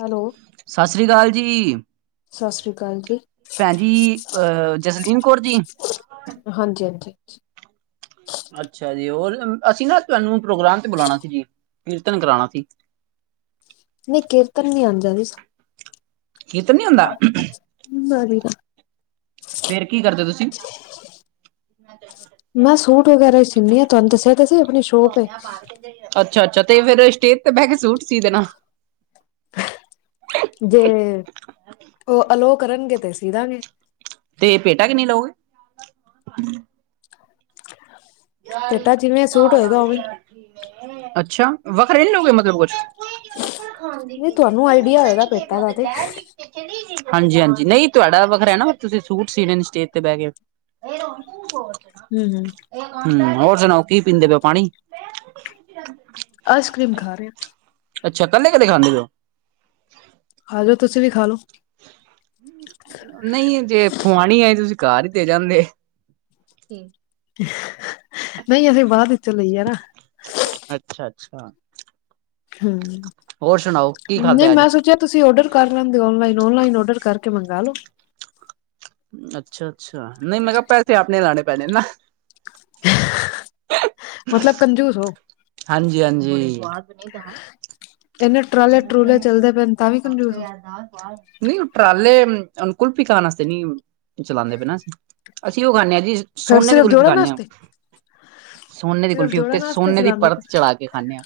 Hello ਸਾ ਸ੍ਰੀ ਕਾਲ ਜੀ। ਸਾ ਸ੍ਰੀ ਕਾਲ। ਭੈਣ ਜੀ, ਅਹ ਜਸਲੀਨ ਕੌਰ ਜੀ। ਹਾਂਜੀ, ਹਾਂਜੀ। ਅੱਛਾ ਜੀ, ਓਹ ਅਸੀਂ ਨਾ ਤੁਐਨੂੰ ਪ੍ਰੋਗਰਾਮ ਤੇ ਬੁਲਾਣਾ ਸੀ ਜੀ, ਕੀਰਤਨ ਕਰਾਣਾ ਸੀ। ਨਈ, ਕੀਰਤਨ ਨੀ ਆਂਦਾ ਜੀ। ਕੀਰਤਨ ਨੀ ਆਂਦਾ? ਮੈਂ ਠੀਕ ਆ। ਫੇਰ ਕੀ ਕਰਦੇ ਓ ਤੁਸੀਂ? ਮੈਂ ਸੂਟ ਵਗੈਰਾ ਈ ਸੀਂਨੀ ਆ, ਤੁਐਨੂੰ ਦੱਸਿਆ ਤਾਂ ਸੀ ਅਪਣੀ ਸ਼ੋਪ ਏ। ਅੱਛਾ-ਅੱਛਾ, ਤੇ ਫੇਰ ਸਟੇਜ ਤੇ ਬੈਹ ਕੇ ਸੂਟ ਸੀ ਦੇਣਾ। ਜੇ ਓਹ ਅਲੋ ਕਰਨਗੇ ਤੇ ਸੀ ਦਾਂਗੇ। ਤੇ ਭੇਟਾ ਕਿੰਨੀ ਲੋਂਗੇ? ਗੱਲ ਪੇਟਾ ਜਿਵੇਂ ਫੀਤਾ ਸੂਟ ਹੋਏਗਾ ਉਵੇਂ ਲਾਈਦੈ। ਅੱਛਾ, ਵੱਖਰੇ ਨੀ ਲੋਗੇ ਮਤਲਬ ਕੋਛ? ਨੀ ਤੁਆਨੂੰ ਆਈਡੀਆ ਹੋਏਗਾ ਭੇਟਾ ਦਾ ਤੇ। ਹਾਂਜੀ-ਹਾਂਜੀ, ਨਹੀਂ ਤੁਐਡਾ ਵੱਖਰਾ ਐਨਾ, ਤੁਸੀਂ ਸੂਟ ਸੀਣੇਣ ਸਟੇਜ ਤੇ ਬੈਹ ਕੇ। ਏਹ ਤੇ ਹੁਣ ਤੂੰ ਸੋਚ ਨਾ। ਹੂੰ, ਹੂੰ। ਹੂੰ, ਹੋਰ ਸੁਣਾਓ, ਕੀ ਪੀਂਦੇ ਪੇ ਓ? ਪਾਣੀ। [unintelligible] ਆਈਸਕਰੀਮ ਖਾ ਰੇ ਆ। ਅੱਛਾ, ਕਲੇ-ਕਲੇ ਖਾਂਦੇ ਪੇ ਓ? ਆਜੋ, ਤੁਸੀਂ ਵੀ ਖਾ ਲੋੋ। ਨਈਂ, ਜੇ ਖਵਾਣੀ ਆਈ ਤੁਸੀਂ ਘਰ ਈ ਦੇ ਜਾਂਦੇ। ਨਈਂ, ਐ ਫੇਰ ਬਾਦ ਵਿਚੋਂ ਲਈ ਐਣਾ। ਸੁਣਾ ਹੂੰ, ਨਹੀਂ ਖਾਧਾ ਅੱਜ ਮੈਂ ਸ ਜੇ ਤੁਸੀਂ ਔਡਰ ਕਰ ਲੈਂਦੇ ਓ, ਔਨਲਾਈਨ, ਔਨਲਾਈਨ ਔਡਰ ਕਰਕੇ ਮੰਗਾਂ ਲੋ। ਅੱਛਾ-ਅੱਛਾ, ਨਹੀਂ, ਮੈਂ ਮੈਂਨੂੰ ਪੈਸੇ ਤੇ ਆਪਣੇ ਲਾਣੇ ਪੈਣੇ ਨਾ। ਮਤਲਬ ਕੰਜੂਸ ਓ। ਹਾਂਜੀ- ਹਾਂਜੀ। ਏਨੇ ਟਰਾਲੇ- ਟਰੂਲੇ ਚੱਲਦੇ ਪਏ ਨੇ, ਤਾਂ ਵੀ ਕੰਜੂਸ ਓ। ਨਾਲ਼ ਬਾਰ। ਨਹੀਂ ਉਹ ਟਰਾਲੇ ਅਮ ਕੁਲਫ਼ੀ ਖਾਣ ਵਸਤੇ ਨੀਂ ਚਲਾਂਨੇ ਪਏ ਨਾ ਅਸੀ, ਅਸੀ ਓਹ ਖਾਣੇ ਆ ਜੀ। ਫਿਰ ਸੋਨੇ ਦੀ ਸਿਰਫ ਕੁਲਫੀ ਜੋੜਨ ਖਾਂਨੇ ਆ। ਵਾਸਤੇ ਸੋਨੇ ਦੀ ਸਿਰਫ ਕੁਲਫੀ ਉੱਤੇ, ਜੋੜਨ ਸੋਨੇ ਦੀ ਪਰਤ ਚੜਾ ਕੇ ਖਾਨੇ ਆ।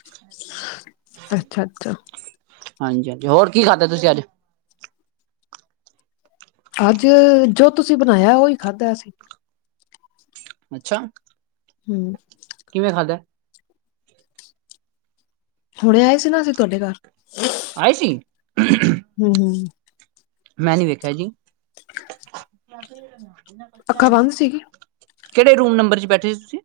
ਅੱਛਾ-ਅੱਛਾ। ਹਾਂਜੀ-ਹਾਂਜੀ, ਹੋਰ ਕੀ ਖਾਂਦਾ ਤੁਸੀਂ ਅੱਜ ਅੱਜ, ਜੋ ਤੁਸੀਂ ਬਣਾਇਆ ਉਹੀ ਖਾਂਦਾ ਅਸੀਂ। ਅੱਛਾ। ਹੂੰ। ਕਿਵੇਂ ਖਾਂਦਾ ਐ। ਹੁਣੇ ਆਏਂ ਸੀ ਨਾ ਅਸੀਂ ਤੁਹਾਡੇ ਘਰ। ਆਏ ਸੀ। ਹੂੰ -ਹੂੰ। ਮੈਂ ਨੀ ਵੇਖਿਆਂ ਜੀ। ਅੱਖਾਂ ਬੰਦ ਸੀਗੀ ਕਿਹੜੇ ਰੂਮ ਨੰਬਰ ਚ ਬੈਠੇ ਸੀ ਤੁਸੀਂ।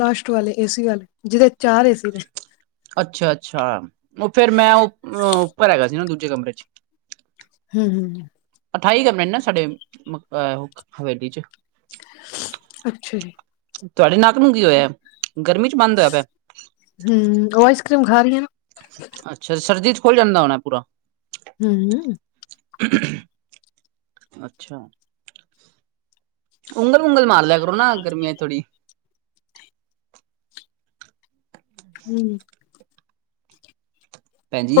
ਲਾਸਟ ਵਾਲੇ ਏਸੀ ਆਲੇ, ਜੀਦੇ ਚਾਰ ਏਸੀ ਨੇ। ਅੱਛਾ- ਅੱਛਾ, ਉਹ ਫਿਰ ਮੈਂ ਓ ਅ ਉੱਪਰ ਹੈਗਾ ਸੀ ਨਾ ਦੂਜੇ ਕਮਰੇ ਚ। ਹੂੰ- ਹੂੰ। ਅਠਾਈ ਕਮਰੇ ਨੇ ਨਾ ਸਾਡੇ ਅ ਹਵੇਲੀ ਚ। ਅੱਛਾ ਜੀ। ਤੁਹਾਡੇ ਨੱਕ ਨੂੰ ਕੀ ਹੋਇਆ, ਗਰਮੀ ਚ ਬੰਦ ਹੋਇਆਂ ਪਿਆ। ਹੂੰ, ਉਹ ਆਈਸ ਕਰ੍ਰੀਮ ਖਾਂ ਰੀ ਆ ਨਾ। ਅੱਛਾ, ਸਰਦੀ ਚ ਖੁੱਲ ਜਾਂਦਾ ਹੋਣਾਂ ਪੂਰਾਂ। ਹੂੰ। [inaudible] ਅੱਛਾ, ਉਂਗਲ- ਉੁਗਲ ਮਾਰ ਲ਼ਿਆ ਕਰੋ ਨਾ ਗਰਮੀਆਂ ਚ ਥੋੜ੍ਹੀ। ਹੂੰ।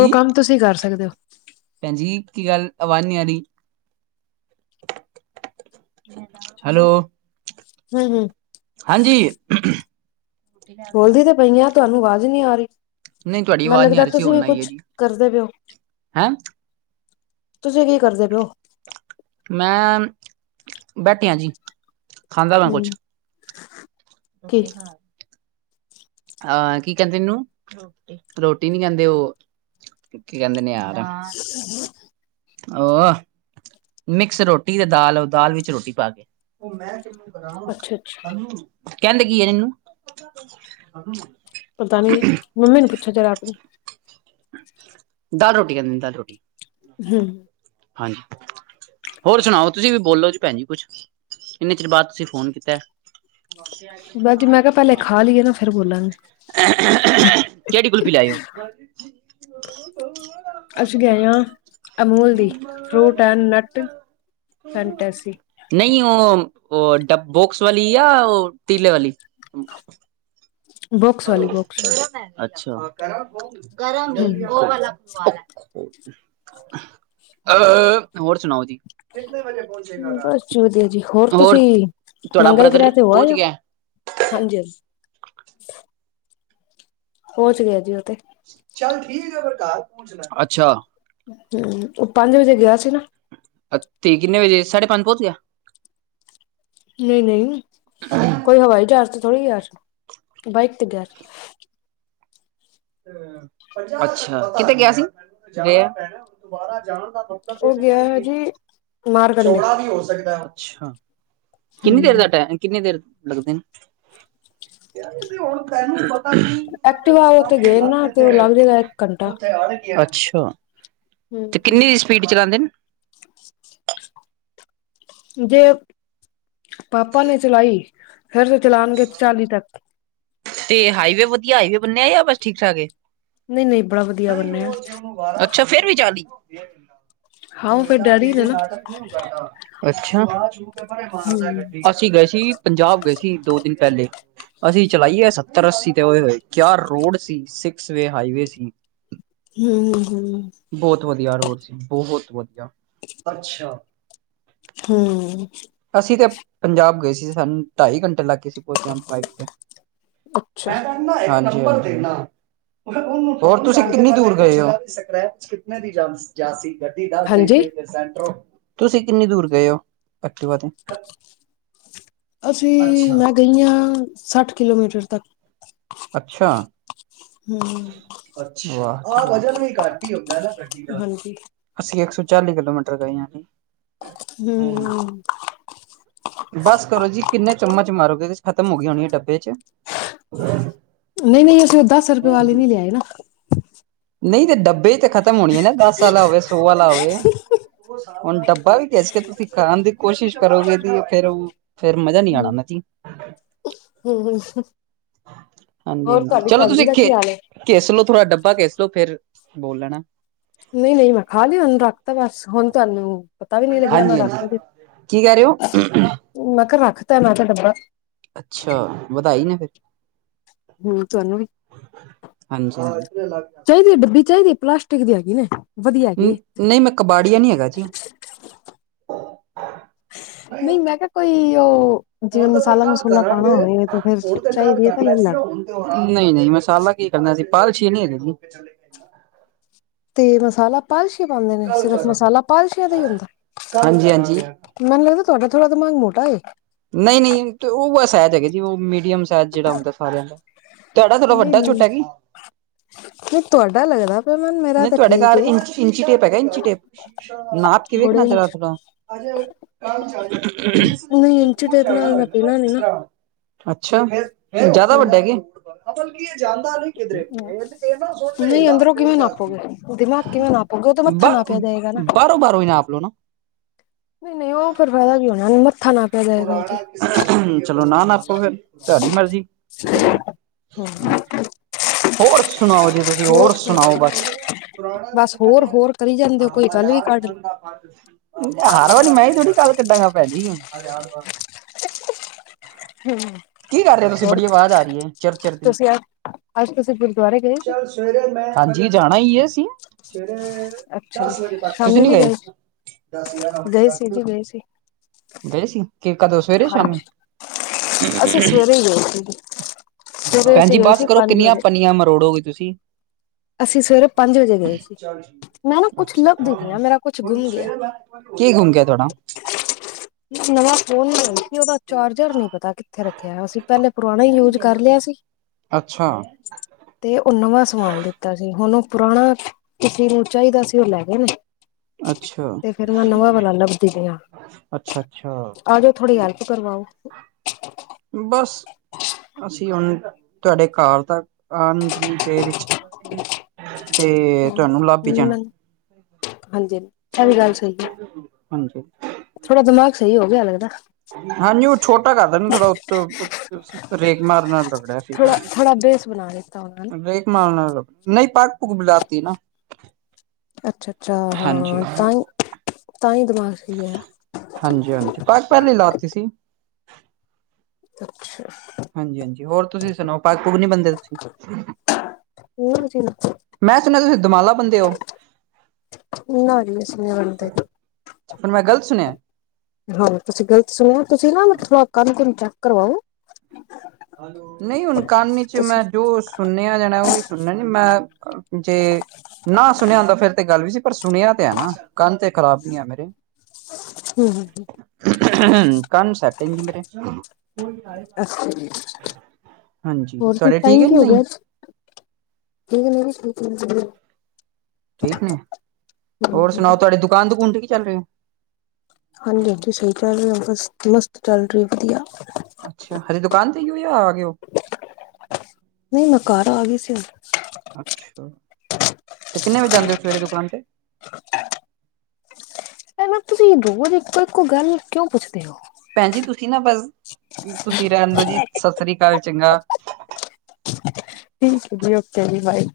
ਓ ਕੰਮ ਤੁਸੀਂ ਕਰ ਸਕਦੇ ਔ। ਭੈਣਜੀ, ਕੀ ਗੱਲ ਆਵਾਜ਼ ਨੀ ਆ ਰੀ। ਹੈਲੋ। ਹੂੰ-ਹੂੰ। ਹਾਂਜੀ। ਬੋਲਦੀ ਤੇ ਪਈ ਆਂ, ਤੁਹਾਨੂੰ ਆਵਾਜ਼ ਨੀਂ ਆ ਰੀ, ਨਹੀਂ ਤੁਹਾਡੀ ਮੈਂਨੂੰ ਆਵਾਜ਼ ਨੀ ਆ ਲੱਗਦਾ ਰਹੀ ਸੀ ਤੁਸੀਂ ਵੀ ਹੁਣ ਆਈ ਹੈ ਕੁੱਛ ਜੀ ਕਰਦੇ ਪੇ ਓ। ਹੈਂ। ਤੁਸੀਂ ਕੀ ਕਰਦੇ ਪੇ ਔ। ਮੈਂ, ਬੈਠਿਆਂ ਜੀ। ਹੂੰ। ਕੀ ਹਾਲ। ਹਾਂ ਕੀ ਕਹਿੰਦੇ ਏਨੂੰ, ਰੋਟੀ ਨੀ ਕਹਿੰਦੇ ਓ ਕੀ ਕਹਿੰਦੇ ਨੇ ਯਾਰ [unintelligible] ਉਹ ਅ ਮਿਕਸ ਰੋਟੀ ਤੇ ਦਾਲ, ਦਾਲ ਵਿੱਚ ਰੋਟੀ ਪਾ ਕੇ। ਅੱਛਾ ਅੱਛਾ ਕਹਿੰਦੇ ਕੀ ਆ ਇਨੂੰ ਪਤਾ ਨੀ ਮੰਮੀ ਨੂੰ ਪੁੱਛੋ ਜਰਾ ਕ ਦਾਲ ਰੋਟੀ ਕਹਿੰਦੇ ਦਾਲ ਰੋਟੀ ਹੂੰ ਹਾਂਜੀ। ਹੋਰ ਸੁਣਾਓ ਤੁਸੀਂ ਵੀ ਬੋਲੋ ਜੀ ਭੈਣ ਜੀ ਕੁਛ ਇੰਨੇ ਚਿਰ ਬਾਅਦ ਤੁਸੀਂ ਫੋਨ ਕੀਤਾ। ਬਸ ਜੀ ਮੈਂ ਕਿਹਾ ਪਹਿਲੇ ਖਾ ਲਈਏ ਨਾ ਫੇਰ ਬੋਲਾਂਗੀ। ਕਿਹੜੀ ਕੁਲਫੀ ਲਿਆਏ ਹੋ? ਅਸੀਂ ਲਿਆਏ ਹਾਂ ਅਮੂਲ ਦੀ ਫਰੂਟ ਐਂਡ ਨੱਟ ਫਨਟੈਸੀ। ਨਈ ਉਹ ਉਹ ਬੋਕਸ ਵਾਲੀ ਜਾਂ ਉਹ ਤੀਲੇ ਵਾਲੀ? ਬੁਕਸ ਵਾਲੀ ਬੁਕਸ ਵਾਲੀ ਅੱਛਾ। ਗਰਮ ਹੀ ਹਮ ਉਹ ਵਾਲਾ ਪਾ ਲੈਣ ਹੋਰ ਸੁਣਾਓ ਜੀ? ਬਸ ਵਧੀਆ ਜੀ ਹੋਰ ਤੁਸੀਂ ਤੁਹਾਡਾ ਮੰਗਲ ਬ੍ਰਦਰ ਗ੍ਰਹਿ ਤੇ ਹੋ ਪਹੁੰਚ ਆਏ ਹੋ। ਗਿਆ ਹਾਂਜੀ ਹਾਂਜੀ। ਪਹੁੰਚ ਗਿਆ ਜੀ ਉਹ ਤੇ ਚੱਲ ਠੀਕ ਆ ਫਿਰ ਘਰ ਪੁੱਜਦਾ ਅੱਛਾ। ਹੂੰ ਉਹ ਪੰਜ ਵਜੇ ਗਿਆ ਸੀ ਨਾ ਬਤੀ ਕਿੰਨੇ ਵਜੇ ਆਈ ਸਾਢੇ ਪੰਜ ਪਹੁੰਚ ਗਿਆ? ਨਹੀਂ ਨਹੀਂ ਕੋਈ ਹਵਾਈ ਜਹਾਜ਼ ਤੇ ਥੋੜ੍ਹੀ ਗਿਆ ਸੀ ਬਾਈਕ ਤੇ ਗਿਆ ਸੀ। ਅੱਛਾ ਕਿਥੇ ਗਿਆ ਸੀ। ਉਹ ਗਿਆ ਹੈ ਜੀ ਮਾਰਕੰਡੇ ਚੌੜਾ ਵੀ ਹੋ ਸਕਦਾ, ਅੱਛਾ। ਕਿੰਨੀ ਦੇਰ ਹਮ ਦਾ ਟੇਮ ਕਿੰਨੀ ਦੇਰ ਲੱਗਦੇ ਨੇ? [unintelligible] ਇਹ ਐਕਟਿਵਾ ਉਥੇ ਗਏ ਨਾ ਤੇ ਉਹ ਲੱਗ ਜਾਏਗਾ ਇੱਕ ਘੰਟਾ। ਅੱਛਾ। ਕੋਈ ਤੇ ਨੀ ਕਿੰਨੀ ਸਪੀਡ ਚਲਾਉਂਦੇ ਨੇ ਜੇ ਪਾਪਾ ਨੇ ਚਲਾਈ ਫਿਰ ਤੇ ਚਲਾਂਨਗੇ ਚਾਲੀ ਤੱਕ ਤੇ ਹਾਈਵੇ ਵਧੀਆ ਹਾਈਵੇ ਬਨਿਆ ਆ ਬਸ ਠੀਕ ਠਾਕ ਹੈ? ਨਹੀਂ ਨਹੀਂ ਬੜਾ ਵਧੀਆ ਬਣਿਆ ਅੱਛਾ ਫੇਰ ਵੀ ਚਾਲ਼ੀ ਹਾਂ ਉਹ ਫੇਰ ਡੈਡੀ ਨੇ ਨਾ ਅੱਛਾ ਹਮ ਅਸੀਂ ਗਏ ਸੀ ਪੰਜਾਬ ਗਏ ਸੀ। ਦੋ ਦਿਨ ਪਹਿਲੇ ਅਸੀਂ ਚਲਾਈ ਏ ਸੱਤਰ ਅੱਸੀ ਤੇ ਉਏ ਹੋਏ ਕਿਆ ਰੋਡ ਸੀ ਸਿਕਸ ਵੇ ਹਾਈਵੇ ਸੀ। ਹ ਹੂੰ ਹੂੰ ਹੂੰ ਬਹੁਤ ਵਧੀਆ ਰੋਡ ਸੀ ਬਹੁਤ ਵਧੀਆ ਅੱਛਾ। ਹੂੰ ਅਸੀਂ ਤੇ ਪੰਜਾਬ ਗਏ ਸੀ ਸਾਨੂੰ ਢਾਈ ਘੰਟੇ ਲੱਗ [unintelligible] ਅੱਛਾ ਹਾਂਜੀ-ਹਾਂਜੀ। ਹੋਰ ਤੁਸੀਂ ਕਿੰਨੀ ਦੂਰ ਗਏ ਉ? ਹਾਂਜੀ ਤੁਸੀਂ ਕਿੰਨੀ ਦੂਰ ਗਏ ਓ? ਅਸੀਂ ਮੈਂ ਗਈਆਂ ਸੱਠ ਕਿਲੋਮੀਟਰ ਤੱਕ। ਅੱਛਾ। ਹੂੰ। ਅੱਛਿਆ, ਆਹ ਬਜਟ ਵੀ ਘੱਟ ਹੀ ਹੁੰਦਾ ਨਾ ਗੱਡੀ ਦਾ। ਹਾਂਜੀ ਅਸੀਂ ਇੱਕ ਸੌ ਚਾਲੀ ਕਿਲੋਮੀਟਰ ਗਏ ਆਂ ਜੀ। ਹੂੰ। ਬਸ ਕਰੋ ਜੀ ਕਿੰਨੇ ਚਮਚ ਮਾਰੋਗੇ ਏਦੇ ਚ ਖਤਮ ਹੋਗੀ ਹੋਣੀ ਆ ਡੱਬੇ ਚ। ਨਈ- ਨਈ ਅਸੀਂ ਓਹ ਦਸ ਰੁਪਏ ਵਾਲੇ ਨੀ ਲਿਆਏ ਨਾ। ਨਹੀਂ ਤੇ ਡੱਬੇ ਚ ਤੇ ਖ਼ਤਮ ਹੋਣੀ ਐ ਨਾ ਦਸ ਆਲਾ ਹੋਵੇ ਸੌ ਆਲਾ ਹੋਵੇ। ਹਮ ਹੁਣ ਡੱਬਾ ਵੀ ਘਿਸਕੇ ਤੁਸੀਂ ਖਾਣ ਦੀ ਕੋਸ਼ਿਸ਼ ਕਰੋਗੇ ਦੀ ਫੇਰ ਉਹ ਫੇਰ ਮਜ਼ਾ ਨੀ ਆਣਾ ਮਾਸੀ। ਹਮ ਹੋਰ ਹਾਂਜੀ-ਹਾਂਜੀ ਤੁਹਾਡੀ ਚਲੋ ਭੈਣ ਜੀ ਤੁਸੀਂ ਦਾ ਖੇ ਕੀ ਹਾਲ ਹੈ ਘਿਸਲੋ ਥੋੜਾ ਡੱਬਾ ਘਿਸਲੋ ਫੇਰ ਬੋਲ ਲੈਣਾ। ਨਈ- ਨਈ ਮੈਂ ਖਾ ਲਿਆ ਓਹਨੂੰ ਰੱਖਤਾ ਬਸ ਹੁਣ ਤੁਹਾਨੂੰ ਪਤਾ ਵੀ ਨੀ ਲੱਗਿਆ ਮੈ ਹਾਂਜੀ ਰੱਖ ਹਾਂਜੀ ਕੇ ਤੇ ਕੀ ਕਹਿ ਰਹੇ ਹੋ ਮੈਂ ਕਿਹਾ ਰੱਖਤਾ ਮੈਂ ਤੇ ਡੱਬਾ। ਅੱਛਾ, ਵਦਾਈ ਨੇ ਫੇਰ ਹੂੰ ਤੁਹਾਨੂੰ ਵੀ, ਹਾਂਜੀ ਹਾਂਜੀ ਚਾਈਦੀ ਡੱਬੀ ਚਾਈਦੀ ਪਲਾਸ ਟਿਕ ਦੀ ਹੈਗੀ ਨੇ। ਵਧੀਆ ਹੈਗੀ ਨ ਏ। ਨਹੀਂ ਮੈਂ ਕਬਾੜੀਆ ਨੀ ਹੈਗਾ ਜੀ। ਨਈ ਮੈਂ ਕਿਹਾ ਕੋਈ ਓ ਜਿਵੇਂ ਮਸਾਲਾ- ਮਸੂਲਾ ਪਾਣਾ ਹੋਵੇ ਤੇ ਫੇਰ ਚਾਹੀਦੀ ਐ ਤਾਂ ਲੈ ਲੈਣਾ। ਨਈ- ਨਈ ਮਸਾਲਾ ਕੀ ਕਰਨਾ ਅਸੀ ਪਾਲਸ਼ੀਨੀ ਹੈਗੇ ਜੀ। ਤੇ ਮਸਾਲਾ ਪਾਲਸ਼ੀ ਪਾਉਂਦੇ ਨੇ ਸਿਰਫ਼ ਮਸਾਲਾ ਪਾਲਸ਼ੀਆਂ ਦਾ ਈ ਹੁੰਦਾ। ਹਾਂਜੀ ਹਾਂਜੀ ਮੈਨੂੰ ਲਗਦਾ ਤੁਹਾਡਾ ਥੋੜਾ ਦਿਮਾਗ ਮੋਟਾ ਏ। ਨਹੀਂ- ਨਹੀਂ ਓ ਉਹ ਸੈਜ ਹੈਗਾ ਜੀ ਉਹ ਮੀਡੀਅਮ ਸੈਜ ਜਿਹੜਾ ਹੁੰਦਾ ਸਾਰਿਆਂ ਦਾ। ਤੁਹਾਡਾ ਥੋੜਾ ਨਹੀਂ ਨਹੀਂ ਵੱਡਾ-ਛੋਟਾ ਐ ਕੀ? ਤੁਹਾਡਾ ਲੱਗਦਾ ਪਿਆ ਮੈਨੂੰ ਮੇਰਾ ਨਹ ਤਾਂ ਤੁਹਾਡੇ ਠੀਕ ਘਰ ਏ ਇੰਚ ਇੰਚੀ ਟੇਪ ਹੈਗਾ ਇੰਚੀ ਟੇਪ। ਨਾਪ ਕੇ ਵੇਖਣਾ ਬੜੇ ਜਰਾ ਇੰਚ ਆਪਨਾ ਦੂਰ ਨਹੀਂ ਇੰਚੀ ਟੇਪ ਜਾਣਾ ਨਾਲ ਮੈਂ ਹੋਏਗਾ ਨਾ ਪੀਣਾ ਨੀ ਜਿਸ ਤਰਾਂ ਅੱਛਾ ਜਿਆਦਾ ਹੂੰ। ਵੱਡਾ ਏ ਕੀ। ਕਿਧਰੇ [unintelligible] ਨਾ ਸੋਨੂੰ ਨਹੀਂ ਭੇਜਦਾ ਅੰਦਰੋਂ ਸੋ ਕਿਵੇਂ ਜਾਸੀ ਨਾਪੋਗੇ ਦਿਮਾਗ ਕਿਵੇਂ ਨਾਪੋਗੇ ਉਹ ਤਾਂ ਮੱਥਾ ਬ ਨਾਪਿਆ ਜਾਏਗਾ ਨਾ। ਬਾਰੋ-ਬਾਰੋ ਈ ਨਾਪ ਲੋ ਨਾ। ਨਹੀਂ-ਨਹੀਂ ਉਹ ਫੇਰ ਫਾਇਦਾ ਨੀ ਹੋਣਾ ਮੱਥਾ ਨਾ ਚਲੋ ਨਾ ਨਾਪੋ ਫੇਰ ਤੁਹਾਡੀ ਮਰਜ਼ੀ। ਹੂੰ। ਹੋਰ ਸੁਣਾਓ ਜੀ ਤੁਸੀਂ, ਹੋਰ ਸੁਣਾਓ ਬਸ। ਪੁਰਾਣਾ ਬਸ ਹੋਰ [unintelligible] ਹੋਰ ਕਰੀ ਜਾਂਦੇ ਹੋ ਆ ਕੋਈ ਗੱਲ ਵੀ ਅਚਾਰ ਕੱਢ ਖਾਣ ਲਓ ਦਾ ਹਰ ਵਾਰ ਮੈਂ ਹੀ ਥੋੜੀ ਗੱਲ ਕੱਢਾਂਗਾ, ਭੈਜੀ। ਹੂੰ। ਕੀ ਕਰ ਰਹੇ ਹੋ ਤੁਸੀਂ, ਬੜੀ ਆਵਾਜ਼ ਆ ਰਹੀ ਐ ਚਿਰ-ਚਿਰ ਦੀ। ਤੁਸੀਂ ਅੱਜ ਅੱਜ ਤੁਸੀਂ ਗੁਰਦੁਆਰੇ ਗਏ ਸੀ ਹਾਂਜੀ ਜਾਣਾ ਈ ਏ ਅਸੀਂ। ਅੱਛਾ ਜੀ ਦਸ ਵਜੇ ਤੱਕ। ਤੁਸੀਂ ਸ਼ਾਮੀ ਨੀ ਵੀ ਗਏ? ਸੀ? ਦਸ ਗਿਆਰਾਂ ਵਜੇ ਗਏ ਸੀ ਤੱਕ। ਜੀ ਗਏ ਸੀ ਗਏ ਸੀ ਕਿ ਕਦੋਂ ਸਵੇਰੇ ਯ ਸ਼ਾਮੀ? ਹਾਂਜੀ ਅਸੀਂ ਸਵੇਰੇ ਹੀ ਗਏ ਸੀਗੇ। ਭੈਣਜੀ ਬਸ ਕਰੋ ਕਿੰਨੀਆਂ ਪੰਨੀਆਂ ਮਰੋੜੋਗੇ ਤੁਸੀਂ? ਅਸੀਂ ਸਵੇਰੇ ਪੰਜ ਵਜੇ ਗਏ ਸੀ। ਮੈਂ ਨਾ ਕੁੱਛ ਲੱਭਦੀ ਪਈ ਆ ਅੱਛਾ, ਮੇਰਾ ਕੁੱਛ ਗੁੰਮ ਗਿਆ ਕੀ ਗੁੰਮ ਗਿਆ ਤੁਹਾਡਾ? ਇੱਕ ਨਵਾਂ ਫੋਨ ਲਿਆਏ ਸੀ ਉਹਦਾ ਚਾਰਜਰ ਨੀ ਪਤਾ ਕਿੱਥੇ ਰੱਖਿਆ ਅਸੀਂ। ਪਹਿਲੇ ਪੁਰਾਣਾ ਹੀ ਯੂਜ ਕਰ ਲਿਆ ਸੀ ਅੱਛਾ ਤੇ ਉਹ ਨਵਾਂ ਸਭਾਲ ਦਿ ਤਾ ਸੀ ਹੁਣ ਉਹ ਪੁਰਾਣਾ ਕਿਸੇ ਨੂੰ ਚਾਹੀਦਾ ਸੀ ਉਹ ਲੈ ਗਏ ਨੇ। ਹ [unintelligible] ਤੇ ਫਿਰ ਮੈਂ ਨਵਾਂ ਵਾਲਾ ਲੱਭਦੀ ਪਈ ਆ। ਅੱਛਾ ਅੱਛਾ ਆ ਜਾਓ ਥੋੜੀ ਹੈਲਪ ਕਰਵਾਓ। ਬਸ। ਅਸੀਂ ਹੁਣ ਤੁਹਾਡੇ ਘਰ ਤਾਂ ਆਉਣ ਜਿੰਨੀ ਦੇਰ ਵਿੱਚ। ਤੇ ਹ ਹ ਤੁਹਾਨੂੰ ਲੱਭ ਹੀ ਜਾਣਾ ਹਾਂਜੀ ਹਾਂ। [unintelligible] ਹਾਂਜੀ। ਥੋੜਾ ਦਿਮਾਗ ਸਹੀ ਹੋ ਗਿਆ ਲੱਗਦਾ। ਹਾਂਜੀ ਉਹ ਛੋਟਾ ਕਰਦਾ ਨੀ ਥੋੜਾ ਉਤੋਂ। ਰੇਕ ਮਾਰ ਨਾਲ ਰਗੜਿਆ ਸੀ। ਨਾਲੇ ਤਾਂ ਹੋਨਾਂ। ਰੇਕ ਮਾਰਨ ਨਾਲ ਨਹੀਂ ਪੱਗ ਪੂਗ ਬੁਲਾਤੀ ਨਾ। ਅੱਛਾ ਅੱਛਾ ਹਾਂਜੀ ਹਾਂ ਤਾਂਹੀ ਤਾਂ ਹੀ ਦਿਮਾਗ ਸਹੀ ਹੈ। ਹਾਂਜੀ ਹਾਂਜੀ ਪਗ ਪਹਿਲਾ ਲਾ ਤੀ ਸੀ। ਅੱਛਾ। ਹਾਂਜੀ ਹਾਂਜੀ ਹੋਰ ਤੁਸੀਂ ਸੁਣਾਓ ਪਹ ਪੂਗ ਨੀ ਬੰਦੇ ਤੁਸੀਂ। ਪੱਗ ਨਹੀਂ ਕੁਛ। ਮੈਂ ਸੁਣਿਆ ਤੁਸੀਂ ਦਮਾਲਾ ਬੰ ਦੇ ਹੋ। ਨਾ ਜੀ ਅਸੀਂ ਨਹੀਂ ਬਣਦੇ। ਫੇਰ ਮੈਂ ਗਲਤ ਸੁਣਿਆ। ਹਾਂ ਤੁਸੀਂ ਗ਼ਲਤ ਸੁਣਿਆ ਤੁਸੀਂ ਨਾ ਥੋੜਾ ਕੰਨ ਕੁਨ ਚੈੱਕ ਕਰਵਾਓ। ਨਹੀਂ ਹੁਣ ਕਾਨ ਚ ਤੁਸੀਂ ਮੈਂ ਜੋ ਸੁਣੇ। ਜਾਣਾ ਉਹੀ ਸੁਣਨਾ ਨੀ ਮੈਂ ਜੇ ਨਾ ਸੁਣਿਆ ਹੁੰਦਾ ਫੇਰ ਤੇ ਗੱਲ ਵੀ ਸੀ। ਪਰ ਸੁਣਿਆ ਤੇ ਐ ਨਾ ਕੰਨ ਤੇ ਖ਼ਰਾਬ ਨੀ ਆ ਮੇਰੇ। ਹੂੰ ਹੂੰ ਹਮ ਕੰਨ ਸੈੱਟ ਆ ਜੀ ਮੇਰੇ। ਅੱਛਾ ਜੀ ਹਾਂਜੀ ਹੋਰ ਤੁਹਾਡੇ ਠੀਕ ਟਾਈਮ ਹੈ ਕਿ ਹੋ ਨਹੀਂ ਗਿਆ। ਠੀਕ ਨਹੀਂ [unintelligible] ਠੀਕ ਨੇ ਹੋਰ ਸੁਣਾਓ ਤੁਹਾਡੀ ਦੁਕਾਨ ਦੁਕੂਨ ਠੀਕ ਚੱਲ ਰਹੀ ਹੈ। ਹਾਂਜੀ ਹਾਂਜੀ ਸਹੀ ਚੱਲ ਰਹੀ ਬਸ ਮਸਤ ਚੱਲ ਰਹੀ ਵਧੀਆ। ਅੱਛਾ ਹਜੇ ਦੁਕਾਨ ਤੇ ਹੀ ਹੋ ਯਾਹ ਆਗੇ ਹੋ। ਨਹੀਂ ਮੈਂ ਘਰ ਆ ਗਈ ਸੀ। ਅੱਛਾ ਤੇ ਕਿੰਨੇ ਵਜੇ ਜਾਂਦੇ ਹੋ ਸਵੇਰੇ ਦੁਕਾਨ ਤੇ। ਅੱ [unintelligible] ਮੈਨੂ ਤੁਸੀਂ ਰੋਜ਼ ਇੱਕੋ ਇੱਕੋ ਗੱਲ ਕਿਉਂ ਪੁੱਛਦੇ ਹੋ। ਭੈਣ ਜੀ ਤੁਸੀਂ ਨਾ ਬਸ ਤੁਸੀਂ ਰਹਿਣ ਦੋ ਜੀ ਸਤਿ ਸ੍ਰੀ ਅਕਾਲ ਚੰਗਾ। ਠੀਕ ਹੈ ਜੀ ਓਕੇ ਜੀ ਬਾਏ।